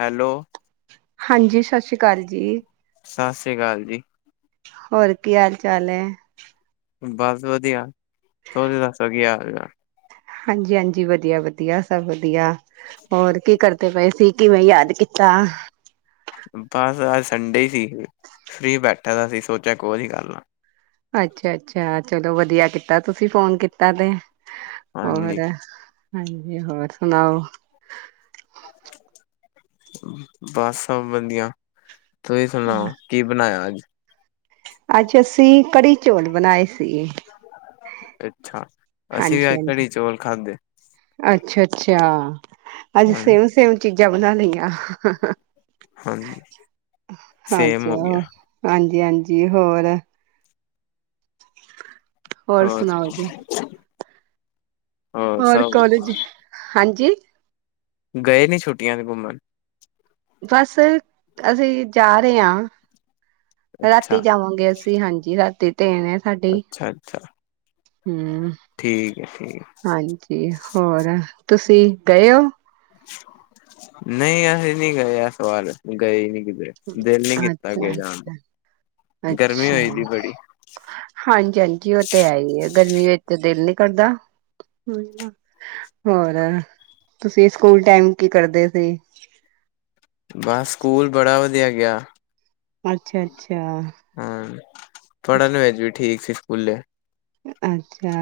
Hello ਹਾਂਜੀ ਸਸ ਸ੍ਰੀ ਕਾਲ। ਜੀ। ਸਸ ਸ੍ਰੀ ਕਾਲ ਜੀ। ਹੋਰ ਕੀ ਹਾਲ ਚਾਲ ਐ? ਬਸ ਵਧੀਆ। ਸੋਡੇ ਦੱਸੋ ਗਿਆ ਕੀ ਹਾਲ [unintelligible] ਹਾਂਜੀ-ਹਾਂਜੀ ਵਧੀਆ-ਵਧੀਆ ਸਭ ਵਧੀਆ। ਹੋਰ ਕੀ ਕਰਦੇ ਪਏ ਸੀ। ਕਿਵੇਂ ਯਾਦ ਕੀਤਾ? ਬਸ ਅੱਜ ਸੰਡੇ ਸੀ ਫ੍ਰੀ ਬੈਠਾ ਦਾ ਸੀ ਸੋਚਿਆ ਕੋਲ ਹੀ ਕਰ ਲਾ। ਅੱਛਾ-ਅੱਛਾ ਚਲੋ ਵਧੀਆ ਕੀਤਾ ਤੁਸੀਂ ਫੋਨ ਕੀਤਾ ਤੇ। ਹਾਂਜੀ [unintelligible] ਹਾਂ ਜੀ ਹੋਰ ਸੁਣਾਓ? ਬਸ ਸਭ ਵਧੀਆਂ। ਤੁਸੀਂ ਸੁਣਾਓ ਕੀ ਬਣਾਇਆ ਅੱਜ? ਅੱਜ ਅਸੀਂ ਕੜੀ ਚੋਲ ਬਨਾਏ ਸੀ। ਅੱਛਾ। ਅਸੀਂ ਵੀ ਅੱਜ ਹਾਂਜੀ-ਹਾਂਜੀ, ਕੜੀ ਚੌਲ ਖਾਧੇ ਅੱਛਾ-ਅੱਛਾ। ਅੱਜ ਹਾਂਜੀ ਸੇਮ-ਸੇਮ ਚੀਜ਼ਾਂ ਬਨਾ ਲਈਆਂ। ਹਾਂ ਹਾਂ। ਹਾਂਜੀ ਸੇਮ ਹਾਂਜੀ, ਹੋ ਉਹ ਗਿਆ ਹਾਂਜੀ। ਹਾਂਜੀ, ਹੋਰ। ਹੋਰ ਸੁਣਾਉ ਜੀ। ਹੋਰ ਕੋਲਜ, ਹਾਂਜੀ ਗਏ ਨੀ ਛੁੱਟੀਆਂ ਤੇ ਘੁੰਮਣ ਬਸ ਅਸੀਂ ਜਾ ਰਹੇ ਹਾਂ। ਅੱਛਾ ਰਾਤੀ ਜਾਵਾਂਗੇ ਅਸੀਂ, ਹਾਂਜੀ ਰਾਤੀ ਟ੍ਰੇਨ ਆ ਸਾਡੀੇ ਅੱਛਾ ਅੱਛਾ ਹੂੰ, ਠੀਕ ਹੈ ਠੀਕ ਹਾਂਜੀ। ਹੋਰ ਤੁਸੀਂ ਗਏ ਉ। ਨਹੀਂ ਅਸੀਂ ਨਹੀਂ ਗਏ, ਇਸ ਵਾਰ ਗਏ ਨਹੀਂ। ਅੱਛਾ ਅ ਦਾ ਗਰਮੀ ਹੋਈ ਅੱਛਾ, ਦੀ ਬੜੀ ਹਾਂਜੀ ਹਾਂਜੀ, ਉਹ ਤੇ ਹੈ ਹੀ ਆ। ਗਰਮੀ ਵਿੱਚ ਦਿਲ ਨੀ ਕਰਦਾ, ਹੋਰ ਤੁਸੀਂ ਸਕੂਲ ਟਾਈਮ ਕੀ ਕਰਦੇ ਸੀ। ਬਸ ਸਕੂਲ ਬੜਾ ਵਆ ਵਧੀਆ ਗਿਆ ਗਿਆ। ਅੱਛਾ ਅੱਛਾ ਹਾ, ਥੋੜ੍ਹਾ ਜਿਹਾ ਹੋ ਜਾਉ ਠੀਕ। ਸਕੂਲੇ ਅੱਛਾ,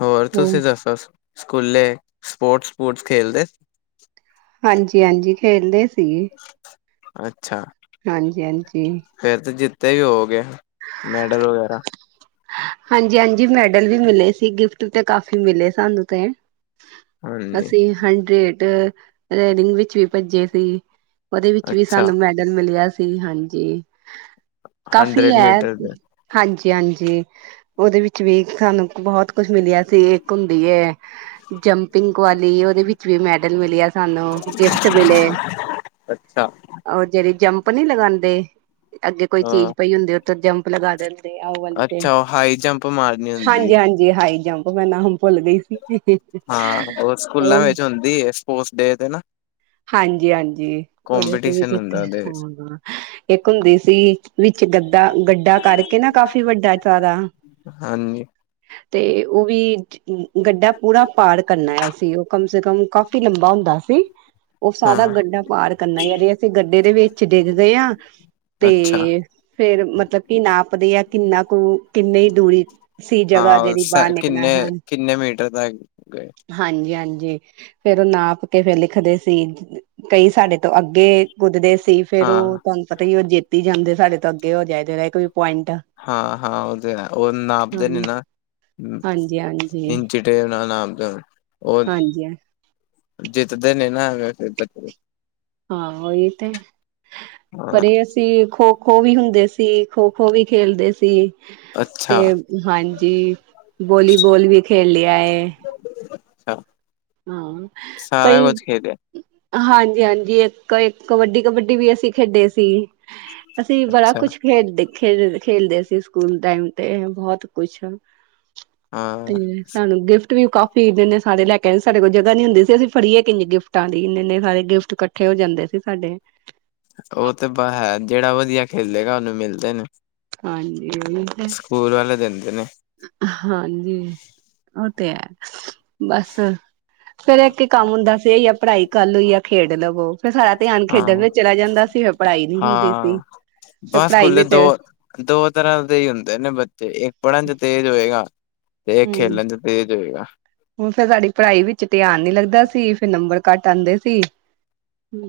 ਹੋਰ ਹੂੰ। ਤੁਸੀਂ ਦੱਸੋ ਸਕੂਲੇ ਸਪੋਰਟਸ ਸਪੋਰਟਸ ਖੇਲਦੇ ਹਾਂਜੀ ਹਾਂਜੀ, ਖੇਲਦੇ ਸੀ। ਅੱਛਾ। ਹਾਂਜੀ ਹਾਂਜੀ। ਫੇਰ ਤੇ ਜਿੱਤੇ ਵੀ ਹੋਵੋਗੇ ਮੈਡਲ ਵਗੈਰਾ ਹਾਂਜੀ ਹਾਂਜੀ, ਮੈਡਲ ਵੀ ਮਿਲੇ ਸੀ, ਗਿਫਟ ਤੇ ਕਾਫੀ ਮਿਲੇ ਸਾਨੂੰ ਤੇ ਹਾਂਜੀ ਅਸੀਂ ਹਨਡਰੇਡ ਰੈਡਿੰਗ ਵਿੱਚ ਵੀ ਭੱਜੇ ਸੀ। ਉਹਦੇ ਵਿੱਚ ਵੀ ਅੱਛਾ ਸਾਨੂੰ ਮੈਡਲ ਮਿਲਿਆ ਤੇ ਹਾਂਜੀ। ਕਾਫੀ ਹੰਡਰਡ ਹੈ ਮੀਟਰ ਹਾਜੀ ਦੇ । ਹਾਂਜੀ । ਉਹਦੇ ਵਿੱਚ ਵੀ ਸਾਨੂੰ ਬਹੁਤ ਕੁਛ ਮਿਲਿਆ ਸੀ ਇੱਕ ਹੁੰਦੀ ਜੰਪਿੰਗ ਕੁਆੀ ਉਹਦੇ ਵਿੱਚ ਵੀ ਮੈਡਲ ਮਿਿਲਿਆ ਸਾਨੂੰ ਗਿਫਟ ਮਿਲੇ ਅੱਛਾ ਰ ਜਿਹੜੀ ਜੰਪ ਨੀ ਲਗਾਉਂਦੇ ਅੱਗੇ ਕੋਈ ਹਾਂ ਚੀਜ਼ ਪਈ ਹੁੰਦੀ ਜੰਪ ਲਗਾ ਦੇਿੰਦੇ ਆ ਵਲ ਦੇ ਅੱਛਾ ਉਹ ਹਾਈ ਜੰਪ ਮਾਰਨੀ ਹੁੰਦੀ ਹੈ। ਹਾਈ ਜੰਪ ਮੈਂ ਨਾ ਹੁ ਭੁੱਲ ਗਈ ਸੀ ਹਾਂ ਸਕੂਲਾਂ ਉਹ ਵਿੱਚ ਹੁੰਦੀ ਹੈ ਸਪੋਰਟਸ ਡੇ ਤੇ ਨਾ ਹਾਜੀ, ਹਾਂਜੀ ਉਹਦੇ ਤੇ ਕੋਂਪੀਟੀਸ਼ਨ ਵੀਤੇ ਹੁੰਦਾ ਉਹਦੇ ਵਿੱਚ ਹਾਂ ਇੱਕ ਹੁੰਦੀ ਸੀ ਵਿੱਚ ਗੱਦਾ ਗੱਡ ਕਰਕੇ ਨਾ ਕਾਫੀ ਵੱਡਾ ਸਾਰਾ ਹਾਂਜੀ। ਤੇ ਉਹ ਵੀ ਗੱਡਾ ਪੂਰਾ ਪਾਰ ਕਰਨਾ ਆ ਅ ਸੀ ਉਹ ਕਮ ਸੇ ਕਮ ਕਾਫ਼ੀ ਲੰਬਾ ਹੁੰਦਾ ਸੀ ਉਹ ਸਾਰਾ ਹਾਂ ਗੱਡਾ ਪਾਰ ਕਰਨਾ ਯ ਜ ਅਸੀਂ ਗੱਡੇ ਦੇ ਵਿੱਚ ਡਿੱਗ ਗਏ ਹਾਂ ਤੇ ਅੱਛਾ ਫੇਿਰ ਮਤਲਬ ਕੀ ਨਾਪਦੇ ਆ ਕਿੰਨਾ ਕੁ ਕਿੰਨੀ ਦੂਰੀ ਸੀ ਜਗ੍ਹਾ ਜਿਹੜੀ ਹਾਂ ਬਾਹਰ ਨਿਕਲ ਕਿੰਨੇ ਹਨ ਕਿੰਨੇ ਮੀਟਰ ਤੱਕ ਗਏ ਹਾਂਜੀ, ਹਾਂਜੀ। ਜ ਫੇਰ ਉਹ ਨਾਪ ਕੇ ਫੇਿਰ ਲਿਖਦੇ ਸੀ। ਕਈ ਸਾਡੇ ਤੋਂ ਅੱਗੇ ਕੁੱਦਦੇ ਸੀ ਫੇਰ ਹਾਂ ਉਹ ਤੁਹਾਨੂੰ ਪਤਾ ਹੀ ਉਹ ਜਿੱਤ ਤੀ ਜਾਂਦੇ ਸਾਡੇ ਤੋਂ ਅੱਗੇ ਹੋ ਜਾਏਦੇਹੇ ਕੋਈ ਪੁਆਇੰਟ ਹਾਂ ਉਹ ਤੇ ਉਹ ਨਾਪਦੇ ਨੇ ਨਾ ਹਾਂਜੀ-ਹਾਂਜੀ, ਇੰਚ ਟੇਪ ਨਾਲਪਦੇ [unintelligible] ਉਹ ਹਾਂਜੀ ਹਾਂਜੀ ਜਿੱਤਦੇ ਨੇ ਨਾ ਹਾਂ। ਹਾਂ ਹੀ ਤੇ। ਹਾਂ ਪਰ ਇਹ ਅਸੀਂ ਖੋ ਖੋ, ਖੋ ਵੀ ਹੁੰਦੇ ਸੀ ਖੋ, ਖੋ ਵੀ ਖੇਲਦੇ ਸੀ। ਤੇ ਅੱਛਾ-ਅੱਛਾ ਹਾਂਜੀ। ਜੀ ਬੋਲੀਬੋਲ ਵੀ ਖੇਡ ਲਿਆ ਹੈ। ਹਾ। ਹਾਂ ਹਾਂਜੀ, ਹਾਂਜੀ। ਇੱਕ ਕਬੱਡੀ-ਕਬੱਡੀ ਵੀ ਅਸੀਂ ਖੇਡੇ ਸੀ। ਅਸੀਂ ਬੜਾ ਅੱਛਾ ਕੁੱਛ ਖੇਡਦੇ-ਖੇਡਦੇ ਖੇਲਦੇ ਸੀ ਸਕੂਲ ਟਾਈਮ ਤੇ ਬਹੁਤ ਕੁਛ। ਤੇ ਹਾਂ ਸਾਨੂੰ ਗਿਫਟ ਵੀ ਕਾਫੀ ਦਿੰਨੇ ਸਾਰੇ ਲੈ ਕੇ ਕਹਿੰਦੇ ਸਾਡੇ ਕੋਲ ਜਗ੍ਹਾ ਨੀ ਹੁੰਦੀ ਸੀ, ਅਸੀਂ ਫੜੀਏੰ ਕਿੰਜ ਗਿਫਟਾਂ ਦੀ। ਇੰਨੇ-ਇੰਨੇ ਸਾਰੇ ਗਿਫਟ ਕੱਠੇ ਹੋ ਜਾਂਦੇ ਸੀ ਸਾਡੇ ਉਹ ਤੇ ਹੈ। ਜਿਹੜਾ ਵਧੀਆ ਖੇਲੇਗਾ, ਉਹਨੂੰ ਮਿਲਦੇ ਨੇ। ਹੂ ਸਕੂਲ ਵਾਲੇ ਦਿੰਦੇ ਨੇ ਹਾਂ ਜੀ, ਉਹ ਤੇ ਐ। ਬਸ, ਫੇਰ ਇੱਕ ਹੀ ਕੰਮ ਹੁੰਦਾ ਸੀ ਯਾ ਪੜ੍ਹਾਈ ਕਰ ਲਓ ਯਾ ਖੇਡ ਲਵੋ। ਫੇਰ ਸਾਰਾ ਧਿਆਨ ਖੇਡਣ ਵਿੱਚ ਚਲਾ ਜਾਂਦਾ ਸੀ, ਫੇਰ ਪੜ੍ਹਾਈ ਨੀ ਹੁੰਦੀ ਸੀ। ਹਾਂ-ਹਾਂ ਫੇਰ ਬਸ ਪੜ੍ਹਾਈ ਸਕੂਲੇ ਵਿੱਚ ਦੋ ਪੜਨ ਚ ਤੇਜ ਹੋਏ ਗਾ। ਤੇ ਏਕ ਹੂੰ ਖੇਲਣ ਚ ਤੇਜ ਹੋਏਗਾ। ਫੇਰ ਸਾਡੀ ਪੜ੍ਹਾਈ ਵਿੱਚ ਧਿਆਨ ਨੀ ਲੱਗਦਾ ਸੀ, ਫੇਰ ਨੰਬਰ ਕੱਟ ਆਂਦੇ ਸੀ।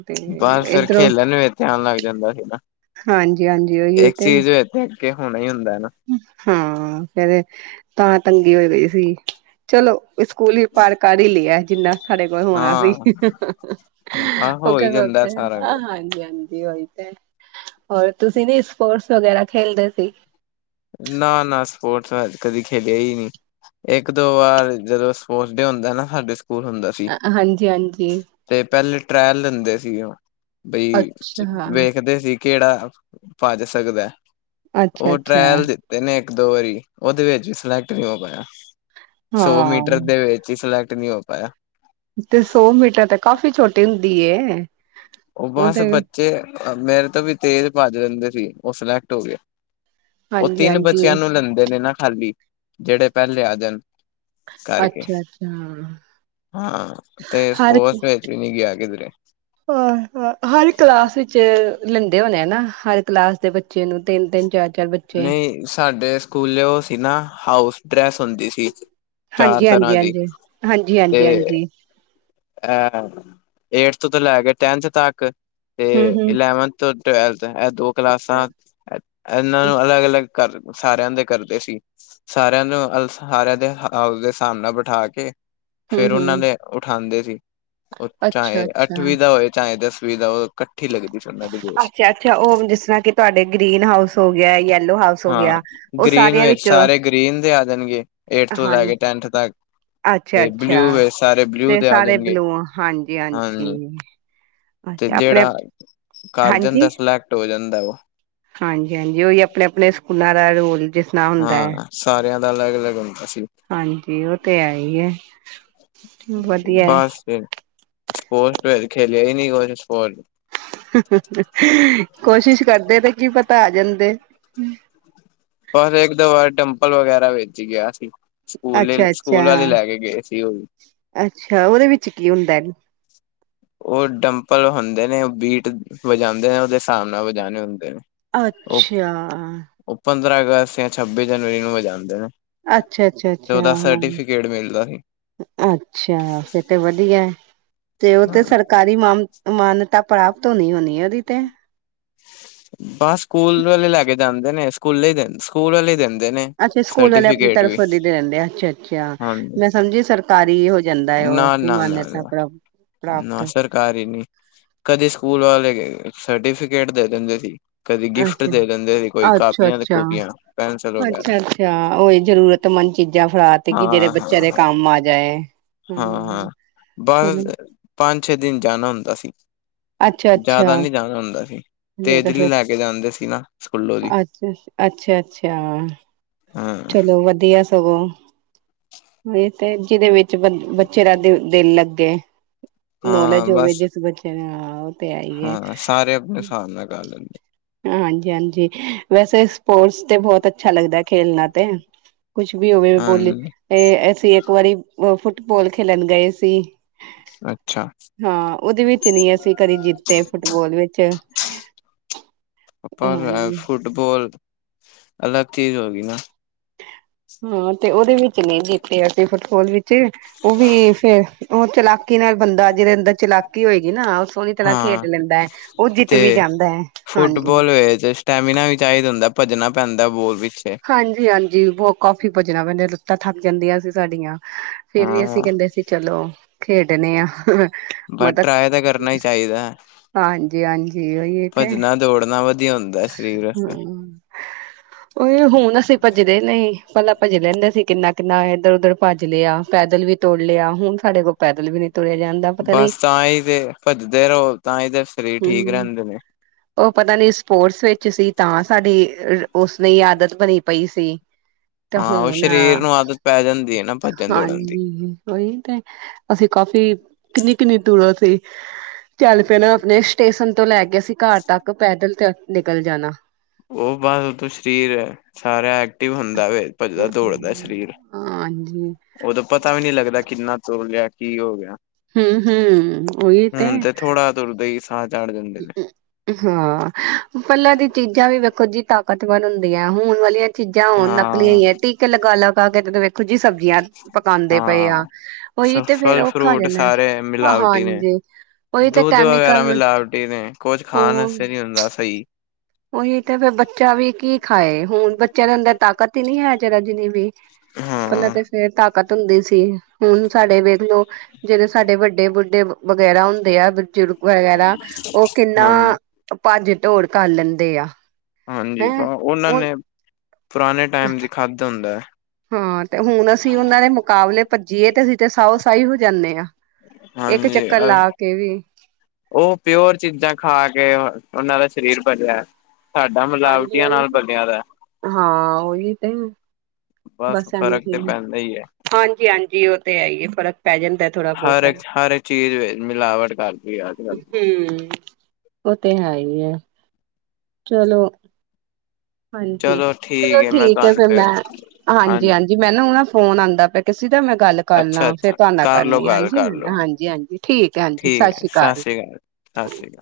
ਤੇ ਬਸ ਫੇਰ ਇੱਧਰੋਂ ਖੇਲਣ ਵਿਚ ਧਿਆਨ ਲੱਗ ਜਾਂਦਾ ਸੀ ਨਾ, ਹਾਂਜੀ ਹਾਂਜੀ ਉਹੀ ਇੱਕ ਤੇ ਚੀਜ਼ ਵਿਚ ਕਿ ਹੁਣ ਹਾਂ, ਫੇਰ ਤਾਂ ਤੰਗੀ ਹੋ ਗਈ ਸੀ। ਚਲੋ ਸਕੂਲ ਵੀ ਪਾਰ ਕਰਈ ਲਯਾ ਏ। ਜਿਨ੍ਹਾਂ ਸਾਡੇ ਕੋਲ ਹੋਣਾ ਸੀ। ਹਾਂ ਆਹ ਹੋ ਓਕੇ, ਹੀ ਜਾਂਦਾ ਓਕੇ, ਸਾਰਾ ਕੁਛ ਹਾਂਜੀ, ਹਾਂਜੀ। ਉਹੀ ਤੇ। ਹੋਰ ਤੁਸੀਂ ਨੀ ਸਪੋਰਟਸ ਵਗੈਰਾ ਖੇਲਦੇ ਸੀ। ਨਾ, ਨਾ, ਸਪੋਰਟਸ ਅ ਕਦੀ ਖੇਲਿਆ ਹੀ ਨਹੀਂ। ਇੱਕ-ਦੋ ਵਾਰ ਜਦੋਂ ਸਪੋਰਟਸ ਡੇ ਹੁੰਦਾ ਨਾ ਸਾਡੇ ਸਕੂਲ ਹੁੰਦਾ ਸੀ ਅ, ਹਾਂਜੀ, ਹਾਂਜੀ। ਟ੍ਰੈਲ ਲੈਂਦੇ ਸੀਗੇ ਉਹ ਬਈ, ਅੱਛਾ ਵੇਖਦੇ ਸੀ ਕਿਹੜਾ ਭੱਜ ਸਕਦਾ ਐ ਅੱਛਾ, ਅੱਛਾ। ਟ੍ਰਾਇਲ ਦਿੱਤੇ ਨੇ ਇੱਕ-ਦੋ ਵਾਰੀ, ਉਹਦੇ ਵਿੱਚ ਵੀ ਸਿਲੈਕਟ ਨਹੀਂ ਹੋ ਪਾਯਾ। ਸੌ ਹਾਂ ਮੀਟਰ ਦੇ ਵਿੱਚ ਹੀ ਸਿਲੈ ਕਤ ਨਹੀਂ ਹੋ ਪਾਯਾ। ਤੇ ਸੌ ਮੀਟਰ ਤੇ ਕਾਫ਼ੀ ਛੋਟੀ ਹੁੰਦੀ ਦੀਏ ਉ ਬਸ ਬੱਚੇ ਮੇਰੇ ਤੋਂ ਵੀ ਤੇਜ਼ ਭੱਜ ਲੈਂਦੇਂ ਸੀ ਉਹ ਸਿਲੈਕਟ ਹੋ ਗਏ ਉਹ ਹਾਂਜੀ ਤਿੰਨ ਬੱਚਿਆਂ ਹਾਂਜੀ ਨੂੰ ਲੈਂਦੇ ਨੇ ਨਾ ਖਾਲੀ ਜਿਹੜੇ ਪਹਿਲੇ ਆ ਜਾਣ ਕਾਰਕੇ ਅੱਛਾ ਅੱਛਾ ਹਾਂ ਤੇ ਹਰ ਸਪੋਰਸ ਵਚ ਵੀ ਨਹੀਂ ਗਿਆ ਕਿਧਰੇ ਹਰ ਕਲਾਸ ਵਿੱਚ ਲੈਂਦੇ ਹੋਣੇ ਹਨਾ ਹਰ ਕਲਾਸ ਦੇ ਬੱਚੇ ਨੂੰ ਤਿੰਨ-ਤਿੰਨ ਚਾਰ ਚਾਰ ਬੱਚੇ ਨਹੀਂ ਸਾਡੇ ਸਕੂਲੇ ਉਹ ਸੀ ਨਾ ਹਾਊਸ ਡਰੈਸ ਹੁੰਦੀ ਸੀ ਚਾਰ ਹਾਂਜੀ-ਹਾਂਜੀ ਤਰ੍ਹਾਂ ਦੀ ਤੇ ਹਾਂਜੀ-ਹਾਂਜੀ ਹਾਂਜੀ-ਹਾਂਜੀ ਅ ਏਟਥ ਤੋਂ ਲੈ ਕੇ ਟੈਨਥ ਤੱਕ ਤੇ ਹਮ ਹਮ ਇਲੈਵਨਥ ਤੋਂ [inaudible] ਇਹ ਦੋ ਕਲਾਸਾਂ ਇਹਨਾਂ ਨੂੰ ਅਲੱਗ-ਅਲੱਗ ਕਰ ਸਾਰਿਆਂ ਦੇ ਕਰਦੇ ਸੀ ਸਾਰਿਆਂ ਨੂੰ ਸਾਰਿਆਂ ਦੇ ਹ ਉਸ ਦੇ ਹਾਹਾਬ ਨਾਲ ਬਿਠਾ ਕੇ ਹਮ ਫੇਰ ਉਹਨਾਂ ਹਮ ਦੇ ਆਦੇ ਸੀ ਉਹ ਅੱਛਾ ਚਾਹੇ ਅੱਠਵੀਂ ਦਾ ਹੋਵੇ ਚਾਹੇ ਦਸ ਸੁਵਧਾ ਹੋ ਅੱਛਾ-ਅੱਛਾ ਉਹ ਜਿਸ ਤਰ੍ਹਾਂ ਕਿ ਤੁਹਾਡੇ ਗ੍ਰੀਨ ਹਾਊਸ ਹੋਗਿਆ ਯੇਲੋ ਹਾਊਸ ਹੋਗਿਆ ਹਾਂ ਉਹ ਗ੍ਰੀਨ ਸਾਰਿਆਂ ਵਿੱਚ ਵਿਚ ਸਾਰੇ [inaudible] ਏਟਥ ਤੋਂ ਲੈ ਕੇ ਟੈਨਥ ਤੱਕ ਅੱਛਾ ਤੇ ਬਲਿਊ ਅੱਛਾ ਵ ਸਾਰੇ ਬਲਊ ਤੇ ਸਾਰੇ ਬਲੂ ਹਾਂਜੀ-ਹਾਂਜੀ ਤੇ ਅੱਛਾ ਆਪਣੇ ਜਿਹੜਾ ਕਰ ਹਾਂਜੀ ਜਾਂਦਾ ਸਿਲੈਕਟ ਹੋ ਜਾਂਦਾ ਵਾ ਹਾਂਜੀ-ਹਾਂਜੀ ਓਹੀ ਆਪਣੇ ਆਪਣੇ ਸਕੂਲਾਂ ਦਾ ਰੋਲ ਜਿਸ ਨਾਲ ਹੁੰਦਾ ਹੈ ਹਾਂ ਸਾਰਿਆਂ ਦਾ [unintelligible] ਅਲੱਗ ਅਲੱਗ ਹੁੰਦਾ ਸੀ ਹਾਂਜੀ ਉਹ ਤੇ ਹੈ ਹੀ ਹੈ ਵਧੀਆ ਏ ਬਸ ਫਿਰ ਸਪੋਰਟਸ ਖੇਲਿਆ ਹੀ ਨਹੀ ਕੁ ਸਪੋਰਟ ਕੋਸ਼ਿਸ਼ ਕਰਦੇ ਤੇ ਕੀ ਪਤਾ ਪੈ ਜਾਂਦੇ ਬਸ ਇੱਕ ਦੋ ਵਾਰ ਟੈਂਪਲ ਵਗੈਰਾ ਵੇਚ ਗਿਆ ਸੀ ਸਕੂਲ ਅੱਛਾ ਅੱਛਾ ਸਕੂਲ ਵਾਲੇ ਲੈ ਕੇ ਗਏ ਸੀ ਉਹ ਵੀ। ਅੱਛਾ ਉਹਦੇ ਵਿੱਚ ਕੀ ਹੁੰਦਾ ਉਹ ਡੰਬਲ ਹੁੰਦੇ ਨੇ ਬੀਟ ਵਜਾਦੇ ਨੇ ਉਹਦੇ ਹਿਸਾਬ ਨਾਲ ਵਜਾਣੇ ਹੁੰਦੇ ਨੇ ਉਹ ਅੱਛਾ ਉਹ ਪੰਦਰਾਂ ਅਗਸਤ ਜਾਂ ਛੱਬੀ ਜਨਵਰੀ ਨੂੰ ਵੀ ਜਾਂਦੇ ਨੇ ਅੱਛਾ ਅੱਛਾ ਤੇ ਅੱਛਾ ਉਹਦਾ ਹਾਂ ਸਰਟੀਫਿਕੇਟ ਮਿਲਦਾ ਸੀ। ਅੱਛਾ ਫੇ ਤਾਂ ਵਧੀਆ ਤੇ ਉਹ ਹਾਂ, ਤੇ ਸਰਕਾਰੀ ਮਾਮ ਮਾਨ ਤਾਂ ਪ੍ਰਾਪਤ ਹੋਨੀ ਹੁੰਣੀ ਉਹਦੀ ਤੇ ਬਸ ਸਕੂਲ ਵਾਲੇ ਲੈ ਕੇ ਜਾਂਦੇ ਨੇ ਸਕੂਲੇ ਹੀ ਦਿਨ ਸਕੂਲ ਵਾਲੇ ਦੇਨ ਅੱਛਾ ਸਕੂਲ ਵਾਲੇ ਆਪਣੀ ਤਰਫੋ ਦੀ ਦੇਨਦੇ ਅੱਛਾ ਅੱਛਾ ਹਾਂਜੀ ਮੈਂ ਸਮਝੀ ਸਰਕਾਰੀ ਹੋ ਜਾਂਦਾ ਹੈ ਨਾ ਉਹ ਕਿ ਨਾ ਨਾ ਮਾਨਤ ਨਾ ਨਾ ਸਰਕਾਰੀ ਸਰਟੀਫਿ ਗੇਟ ਦੇ ਦਿੰਦੇ ਸੀ ਕਦੀ ਅੱਛਾ ਗਿਫਟ ਦੇ ਦਿੰਦੇ ਸੀ ਕੋਈ -ਅੱਛਾ -ਅੱਛਾ ਕਾਪੀਆਂ ਤੇ ਕੂਪੀਆਂ ਪੈਨਸਿਲ ਵਗੈਰਾ -ਅੱਛਾ -ਅੱਛਾ ਉਹੀ ਜ਼ਰੂਰਤਮੰਦ ਚੀਜ਼ਾਂ ਫੜ ਤੇ ਕਿ ਜਿਹੜੇ ਹਾਂ ਬੱਚਿਆਂ ਹਾਂ ਦੇ ਕੰਮ ਆ ਜਾਏ ਹਾਂ ਹੂੰ ਹਾਂ ਚਲੋ ਬਸ ਪੰਜ ਛੇ ਦਿਨ ਜਾਣਾ ਹੁੰਦਾ ਸੀ ਅੱਛਾ ਅੱਛਾ ਜ਼ਿਆਦਾ ਨਹੀਂ ਜਾਣਾ ਹੁੰਦਾ ਸੀ ਤੇਜਲੀ ਫਿਰ ਲੈ ਕੇ ਜਾਂਦੇ ਸੀ ਨਾ ਸਕੂਲੋਂ ਦੀ ਅੱਛਾ -ਅੱਛਾ -ਅੱਛਾ ਹਾਂ ਚਲੋ ਵਧੀਆ ਸਗੋਂ ਇਹ ਤੇ ਜਿਹਦੇ ਵਿੱਚ ਬ ਬੱਚੇ ਦਾ ਦ ਦਿਲ ਲੱਗੇ ਹਾਂ ਨੌਲੇਜ ਹੋਵੇ ਬਸ ਜਿਸ ਬੱਚੇ ਨੂੰ ਹਾਂ ਸਾਰੇ ਆਪਣੇ ਹਾਂ ਲਗਾ ਲੇਨਦੇ ਨੇ ਹਾਂਜੀ -ਹਾਂਜੀ ਵੈਸੇ ਸਪੋਰਟਸ ਤੇ ਬਹੁਤ ਅੱਛਾ ਲੱਗਦਾ ਖੇਲਣਾ ਤੇ ਕੁਛ ਵੀ ਹੋਵੇ ਬੋਲੀ ਹਾਂਜੀ ਇਹ ਅਸੀਂ ਇੱਕ ਵਾਰੀ ਫੁੱਟਬਾਲ ਖੇਲਣ ਗਏ ਸੀ ਅੱਛਾ ਹਾਂ ਉਹਦੇ ਵਿੱਚ ਨੀ ਅਸੀਂ ਕਦੇ ਜਿੱਤੇ ਫੁੱਟਬਾਲ ਵਿੱਚ- ਪਰ ਹਾਂਜੀ ਫੁਟਬੋਲ ਅਲੱਗ ਚੀਜ਼ ਹੋਗੀ ਨਾ ਹਾਂ ਤੇ ਉਹ ਦੇ ਵਿੱਚ ਨਹੀਂ ਜਿੱਤੇ ਅਸੀ ਫਿਰ ਹੋਲ ਵੀ ਉਹ ਵੀ ਫੇਰ ਉਹ ਚਲਾਕੀ ਨਾਲ ਬੰਦਾ ਜਿਹਦੇ ਅੰਦਰ ਚਲਾਕੀ ਹੋਏਗੀ ਨਾ ਉਹ ਸੋਹਣੀ ਤਰ੍ਹਾਂ ਹਾਂ ਖੇਡ ਲੈਂਦਾ ਹੈ ਉਹ ਜਿੱਤ ਤੇ ਵੀ ਜਾਂਦਾ ਹੈ ਹਾਂਜ ਫੁੱਟਬਾਲ ਵਿੱਚ ਸਟੈਮੀਨਾ ਵੀ ਚਾਹੀਦਾ ਹੁੰਦਾ ਭੱਜਣਾ ਪੈਂਦਾ ਬੋਰ ਵਿੱਚ ਹਾਂਜੀ-ਹਾਂਜੀ ਬਹੁ ਕਾਫੀ ਭੱਜਣਾ ਪੈਂਦਾ ਲੁੱਤਾ ਥੱਕ ਜਾਂਦੀਆਂ ਸੀ ਸਾਡੀਆਂ ਫੇਰ ਵੀ ਹਾਂ ਅਸੀਂ ਕਹਿੰਦੇ ਸੀ ਚਲੋ ਖੇਡਣੇ ਆ ਬਸ ਮਤਲਬ ਟਰਾਏ ਤਾਂ ਕਰਨਾ ਹੀ ਚਾਹੀਦਾ ਹਾਂਜੀ ਭੱਜਣਾ ਦੌੜਨਾ ਵਧੀਆ ਹੁੰਦਾ ਸਰੀਰ ਵਾਸਤੇ ਹਮ ਹੁਣ ਅਸੀਂ ਭੱਜਦੇ ਨਹੀਂ ਭਲਾ ਭੱਜ ਲੈਂਦੇ ਸੀ ਕਿੰਨਾ ਕਿੰਨਾ ਇੱਧਰ ਉੱਧਰ ਭੱਜ ਲਿਆ ਪੈਦਲ ਵੀ ਤੋੜ ਲਿਆ ਹੁਣ ਸਾਡੇ ਕੋਲ ਪੈਦਲ ਵੀ ਨਹੀਂ ਬਸ ਤਾਂ ਹੀ ਤੇ ਭੱਜਦੇ ਰਹੋ ਤਾਂ ਹੀ ਤਾਂ ਸਰੀਰ ਠੀਕ ਹਮ ਰਹਿੰਦੇ ਨੇ ਉਹ ਪਤਾ ਨੀ ਸਪੋਰਟਸ ਵਿੱਚ ਸੀ ਤਾਂ ਸਾਡੇ ਉਸਨੇ ਆਦਤ ਬਣੀ ਪਈ ਸੀ ਤੇ ਹਾਂ ਉਹ ਹੁਣ ਸਰੀਰ ਨੂੰ ਆਦਤ ਪੈ ਜਾਂਦੀ ਹੈ ਨਾ ਭੱਜਣ ਦੌੜਨ ਦੀ ਹਾਂਜੀ ਉਹੀ ਤੇ ਅਸੀਂ ਕਾਫੀ ਕਿੰਨੀ-ਕਿੰਨੀ ਟੂਰੋਂ ਸੀ ਚੱਲ ਪਿਆ ਨਾ ਆਪਣੇ ਸਟੇਸ਼ਨ ਤੋਂ ਲੈ ਕੇ ਅ ਸੀ ਘਰ ਤੱਕ ਪੈਦਲ ਨਿਕਲ ਜਾਣਾ ਉਹ ਬਾਅਦ ਉਦੋਂ ਸਰੀਰ ਸਾਰਾ ਐਕਟਿਵ ਹੁੰਦਾ ਵ ਭੱਜਦਾ ਦੌੜਦਾ ਸਰੀਰ ਹਾਂਜੀ ਉਦੋਂ ਪਤਾ ਵੀ ਨਹੀਂੀ ਲੱਗਦਾ ਕਿੰਨਾ ਤੋ ਲਿਆ ਕੀ ਹੋ ਗਿਆ ਹਮ-ਹਮ ਉਹਗੀਤੇ ਹੁਣ ਤੇ ਥੋੜਾ ਤੁਰਦੇ ਹੀ ਸਾਹ ਚੜ ਜਾਂਦੇ ਨੇ ਹਾਂ ਪਲਾਾਂ ਦੀ ਚੀਜ਼ਾਂ ਵੀ ਵੇਖੋ ਜੀ ਤਾਕਤਵਰ ਹੁੰਦੀਆਂ ਹੁਣ ਵਾਲੀਆਂ ਚੀਜ਼ਾਂ ਹੁਣ ਨਕਲੀਆਂ ਹਾਂ ਹੀ ਹੈ ਟੀਕੇ ਲਗਾ ਲਗਾ ਕੇ ਵਖ ਕੁਝ ਸਬਜ਼ੀਆਂ ਪਕਾਉਂਦੇ ਪਏ ਹਾਂ ਆ ਉਹੀ ਤੇ ਫੇਰ ਸਫਲ ਉਹ ਖਾ ਫਰੂਟ ਜਾਂਣਾ ਸਾਰੇ ਮਿਲਾਵਟੀ ਨੇ ਹਾਂਜੀ ਉਹੀ ਤੇ ਦੁੱਧ ਵਗੈਰਾ ਕੈਮੀਕਲ ਮਿਲਾਵਟੀ ਕੁਝ ਉਹ ਖਾਣਸਤੇ ਨੀ ਹੁੰਦਾ ਸਹੀ ਉਹੀ ਤੇ ਫੇਿਰ ਬੱਚਾ ਵੀ ਕੀ ਖਾਏ ਹੁਣ ਬੱਚਿਆਂ ਨੂੰ ਅੰਦਰ ਤਾਕਤ ਹੀ ਨਹੀਂੀ ਹੈਾਰਾ ਜਿੰਨੀ ਵੀ ਪਲ ਹਾਂ ਫੇਰ ਤਾਕਤ ਹੁੰਦੀ ਸੀ ਹੁਣ ਸਾਡੇ ਵੇਖ ਲਓ ਜਿਹੜੇ ਸਾਡੇ ਵੱਡੇ ਬੁੱਢੇ ਵਗੈਰਾ ਹੁੰਦੇ ਆ ਬਜ਼ੁਰਗ ਵਗੈਰਾ ਉਹ ਕਿੰਨਾ ਹਾਂਜੀ ਭਾ ਢੋਲ ਕਰ ਲੈਣ ਦੇਿਆ ਹਾਂਜੀ ਉਹਨਾਂ ਨੇ ਪੁਰਾਨੇ ਟੈਮ ਚ ਖਾਦਾ ਹੁੰਦਾ ਏ। ਹਾਂ, ਤੇ ਹੁਣ ਅਸੀਂ ਉਹਨਾਂ ਦੇ ਮੁਕਾਬਲੇ ਪੱਜੀਏ, ਤੇ ਅਸੀਂ ਤੇ ਸਾਓ ਸਾਹੀ ਹੋ ਜਾਨੇ ਆ। ਇੱਕ ਹਾਂਜੀ ਚੱਕਰ ਲਾ ਕੇ ਵੀ ਉਹ ਪਿਓਰ ਚੀਜ਼ਾਂ ਖਾ ਕੇ, ਉਹਨਾਂ ਦਾ ਸਰੀਰ ਬਨਿਆ ਹਾਂਜੀ, ਉਹੀ ਹਾਂ ਉਹੀ ਤੇ। ਹੈ, ਬਸ ਫ਼ਰਕ ਤੇ ਹਾਂਜੀ, ਪੈਂਦਾ ਹੀ ਹੈ ਹਾਂਜੀ, ਹਾਂਜੀ, ਉਹ ਤੇ ਹੈ ਹੀ ਹੈ ਫ ਹਰ ਇੱਕ, ਹਰ ਇੱਕ ਚੀਜ਼ ਵਿੱਚ ਮਿਲਾਵਟ ਕਰਤੀ ਏ ਅੱਜ ਕੱਲ। ਹੂੰ ਉਹ ਤੇ ਹੈ ਹੀ ਹੈ। ਚਲੋ। ਹਾਂਜੀ, ਚਲੋ ਚਲੋ ਹੈ ਮੈਂ ਠੀਕ ਐ, ਤੁਹਾਨੂੰ ਫੇਰ ਫਿਰ ਮੈਂ, ਹਾਂਜੀ, ਹਾਂਜੀ, ਮੈਂ ਨਾ ਓ ਨਾ ਫੋਨ ਆਂਦਾ ਪਿਆ ਕਿਸ ਸੀ ਦਾ, ਮੈਂ ਗੱਲ ਕਰ ਲਾਂ ਅੱਛਾ ਫੇਰ ਅੱਛਾ ਤੁਹਾ ਨਾਲ ਕਰ ਲੋ ਕਰਨੀ। ਗੱਲ ਹਾਂਜੀ, ਕਰ ਲੋ ਹਾਂਜੀ, ਹਾਂਜੀ, ਠੀਕ ਹੈ, ਹਾਂਜੀ ਠੀਕ ਸਤਿ ਹੈ ਸ੍ਰੀ ਕਾਲ। ਅਕਾਲ ਸਤਿ ਸ੍ਰੀ ਅਕਾਲ